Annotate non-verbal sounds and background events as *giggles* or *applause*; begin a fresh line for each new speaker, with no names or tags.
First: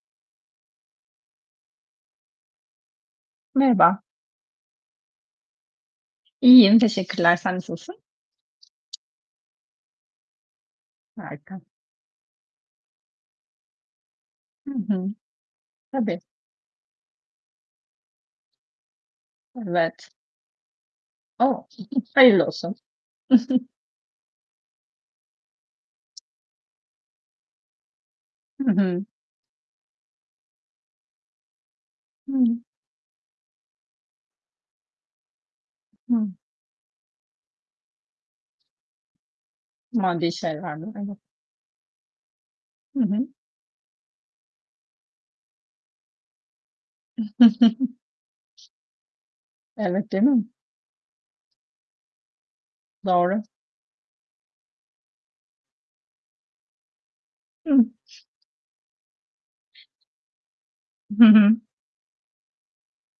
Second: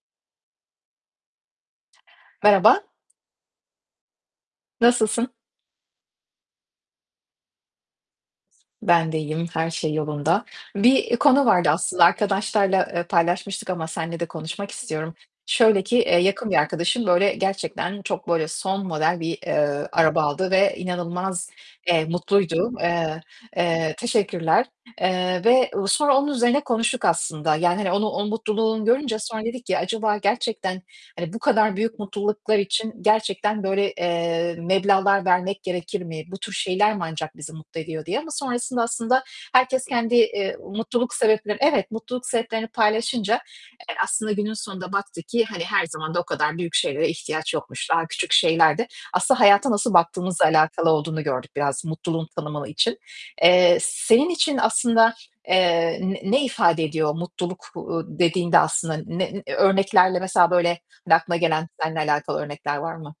Merhaba.
Merhaba.
Nasılsın?
İyiyim, teşekkürler. Sen nasılsın?
Ben de iyiyim. Her şey yolunda. Bir, iii, konu
Harika.
vardı aslında. Arkadaşlarla, eee, paylaşmıştık ama seninle de konuşmak
Hı hı.
istiyorum. Şöyle ki, eee,
Tabii.
yakın bir arkadaşım, böyle, gerçekten çok, böyle, son model bir, eee,
Evet.
araba aldı ve inanılmaz,
O,
eee,
*giggles* hayırlı
mutluydu.
olsun.
Eee,
*giggles*
eee Teşekkürler, eee, ve sonra onun üzerine konuştuk aslında. Yani, hani, onu, o
Hı
mutluluğunu
hı
görünce sonra dedik ki "Acaba gerçekten, hani, bu kadar büyük mutluluklar
Hı.
için gerçekten böyle, eee, meblağlar vermek gerekir mi?
Hı.
Bu tür şeyler mi ancak bizi mutlu ediyor?" diye ama sonrasında aslında herkes kendi,
Maddi
eee,
şeylerde
mutluluk
*unintelligible*
sebepleri Evet, mutluluk sebeplerini
Hı hı.
paylaşınca, eee, aslında günün sonunda baktık ki hani her zaman da o kadar büyük şeylere ihtiyaç yokmuş. Daha küçük
*giggles*
şeyler de Aslında hayata nasıl
Evet, değil mi?
baktığımızla alakalı olduğunu gördük biraz, mutluluğun tanımalı için.
Doğru.
Eee, senin için aslında, eee, ne ne ifade ediyor mutluluk,
Hı.
ııı, dediğinde aslında? Ne örneklerle mesela böyle
Hı
aklına
hı.
gelen, seninle alakalı örnekler var mı?